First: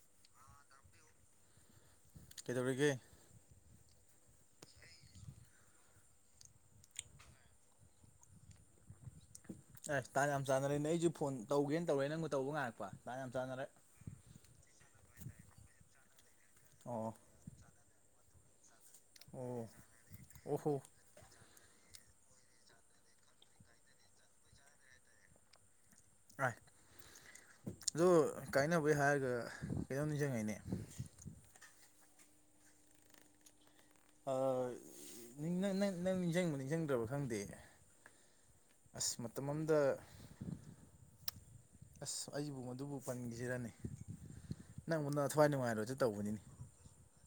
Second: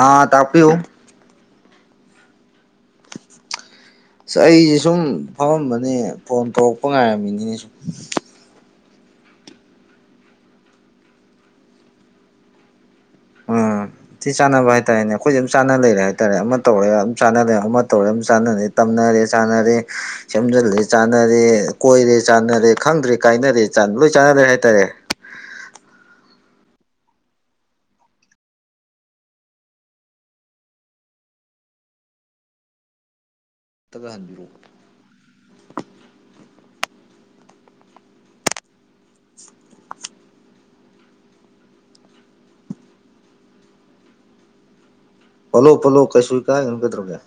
ꯑꯥ ꯇꯥꯛꯄꯤꯌꯨ ꯀꯩꯗꯧꯔꯤꯒꯦ ꯑꯁ ꯑꯩꯁꯦ ꯁꯨꯝ ꯐꯝꯃꯝꯕꯅꯦ ꯐꯣꯟ ꯇꯧꯔꯛꯄ ꯉꯥꯏꯔꯝꯃꯤꯅꯤꯅꯦ ꯁꯨꯝ ꯑꯦꯁ ꯇꯥꯟ ꯌꯥꯝ ꯆꯥꯟꯅꯔꯦꯅꯦ ꯑꯩꯁꯨ ꯐꯣꯟ ꯇꯧꯒꯦꯅ ꯇꯧꯔꯦ ꯅꯪꯖꯨ ꯇꯧꯕ ꯉꯥꯏꯔꯛꯄ ꯇꯥꯟ ꯌꯥꯝ ꯆꯥꯟꯅꯔꯦ ꯁꯤ ꯆꯥꯟꯅꯕ ꯍꯥꯏꯇꯥꯔꯦꯅꯦ ꯑꯩꯈꯣꯏꯁꯦ ꯑꯗꯨꯝ ꯆꯥꯟꯅ ꯂꯩꯔꯦ ꯍꯥꯏꯇꯥꯔꯦ ꯑꯃ ꯇꯧꯔꯦ ꯑꯗꯨꯝ ꯑꯣ ꯆꯥꯟꯅꯔꯦ ꯑꯃ ꯇꯧꯔꯦ ꯑꯗꯨꯝ ꯆꯥꯟꯅꯔꯦ ꯇꯝꯅꯔꯦ ꯑꯣ ꯆꯥꯟꯅꯔꯦ ꯁꯦꯝꯖꯤꯜꯂꯦ ꯑꯣꯍꯣ ꯆꯥꯟ ꯆꯥꯟꯅꯔꯦ ꯀꯣꯏꯔꯦ ꯆꯥꯟꯅꯔꯦ ꯈꯪꯗ꯭ꯔꯦ ꯀꯥꯏꯅꯔꯦ ꯂꯣꯏ ꯆꯥꯟꯅꯔꯦ ꯍꯥꯏꯇꯥꯔꯦ ꯑꯥꯏ ꯑꯗꯣ ꯀꯥꯏꯅꯕꯩ ꯍꯥꯏꯔꯒ ꯀꯩꯩꯅꯣꯝ ꯅꯤꯖꯤꯡꯉꯛꯏꯅꯦ [unintelligible] ꯑꯥ ꯅꯪ ꯅꯪ ꯅꯤꯡꯖꯪꯕ ꯅꯤꯡꯖꯪꯗ꯭ꯔꯕ ꯈꯪꯗꯤꯌꯦ ꯑꯁ ꯃꯇꯝ ꯑꯃꯗ ꯑꯁ ꯑꯩꯁꯤꯕꯨ ꯃꯗꯨꯕꯨ ꯄꯟꯈꯤꯁꯤꯔꯅꯤ ꯅꯪꯉꯣꯟꯗ ꯊꯋꯥꯏ ꯅꯨꯡꯉꯥꯏꯔꯣꯏ ꯇꯧꯕꯅꯤꯅꯦ ꯍꯥꯏꯔꯅꯨ ꯀꯩꯗꯧꯔꯒꯦ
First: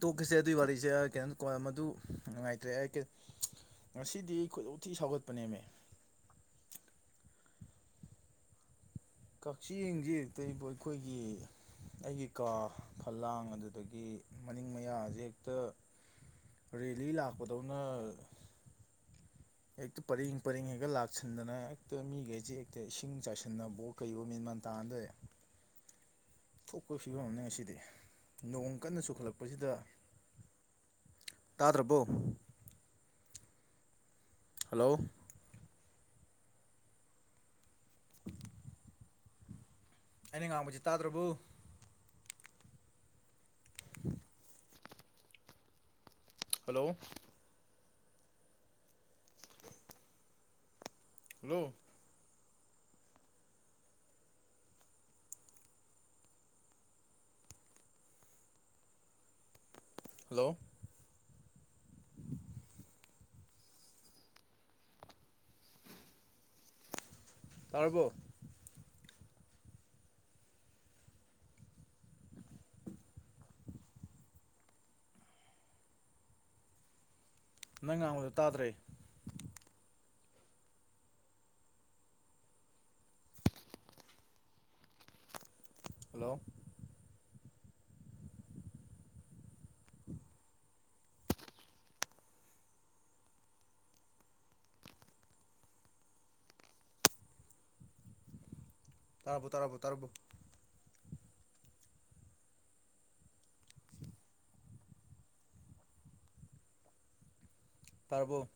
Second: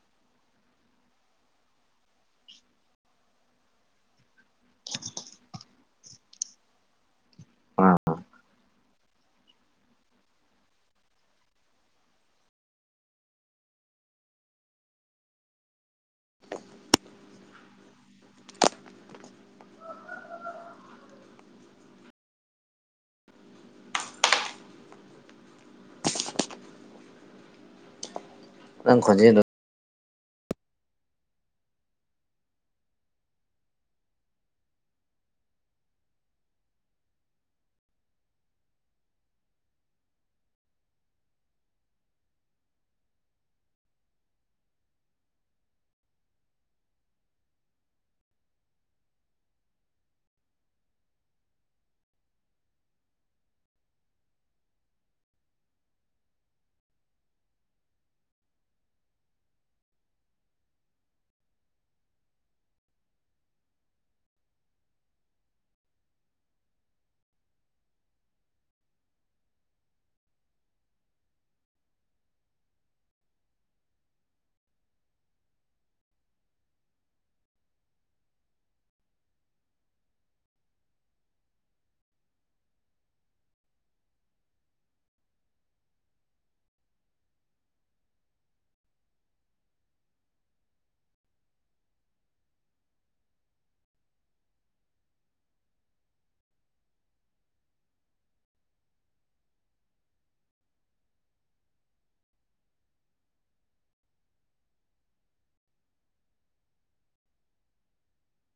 ꯇꯣꯛꯀꯦꯁꯦ ꯑꯗꯨꯏ ꯋꯥꯔꯤꯖꯦ ꯀꯩꯅꯣ ꯀꯣꯟꯅ ꯃꯗꯨ ꯅꯨꯡꯉꯥꯏꯇ꯭ꯔꯦ ꯑꯩ ꯉꯁꯤꯗꯤ ꯈꯣꯏꯗꯧ ꯊꯤ ꯁꯥꯎꯒꯠꯄꯅꯦꯃꯦ ꯑꯥ ꯀꯛꯆꯤꯡꯖꯦ ꯍꯦꯛꯇ ꯏꯕꯣ ꯑꯩꯈꯣꯏꯒꯤ ꯑꯩꯒꯤ ꯀꯥ ꯐꯂꯥꯡ ꯑꯗꯨꯗꯒꯤ ꯃꯅꯤꯡ ꯃꯌꯥꯖꯦ ꯍꯦꯛꯇ ꯔꯦꯜꯂꯤ ꯂꯥꯛꯄꯗꯧꯅ ꯍꯦꯛꯇ ꯄꯔꯦꯡ ꯄꯔꯦꯡ ꯍꯦꯛꯇ ꯂꯥꯛꯁꯟꯗꯅ ꯍꯦꯛꯇ ꯃꯤꯈꯩꯁꯦ ꯍꯦꯛꯇ ꯏꯁꯤꯡ ꯆꯥꯏꯁꯤꯟꯅꯕꯑꯣ ꯀꯩꯒꯣ ꯃꯦꯟꯃꯥꯟ ꯇꯥꯅꯗꯔꯦ ꯏꯊꯣꯛꯄ ꯐꯤꯚꯝ ꯑꯃꯅꯦ ꯉꯁꯤꯗꯤ ꯅꯣꯡ ꯅꯪ ꯀꯟꯅ ꯈꯣꯟꯖꯦꯜꯗꯣ ꯆꯨꯈꯠꯂꯛꯄꯁꯤꯗ ꯇꯥꯗ꯭ꯔꯕꯣ ꯍꯜꯂꯣ ꯑꯩꯅ ꯉꯥꯡꯕꯁꯤ ꯇꯥꯗ꯭ꯔꯕꯨ [unintelligible] ꯍꯜꯂꯣ ꯍꯜꯂꯣ ꯍꯜꯂꯣ ꯇꯥꯔꯕꯣ [unintelligible] [inaudible] ꯅꯪ ꯉꯥꯡꯕꯗꯣ ꯇꯥꯗ꯭ꯔꯦ [unintelligible] [inaudible] ꯍꯜꯂꯣ ꯇꯥꯔꯕꯣ ꯇꯥꯔꯕꯣ ꯇꯥꯔꯕꯣ [unintelligible] [inaudible] ꯇꯥꯔꯕꯣ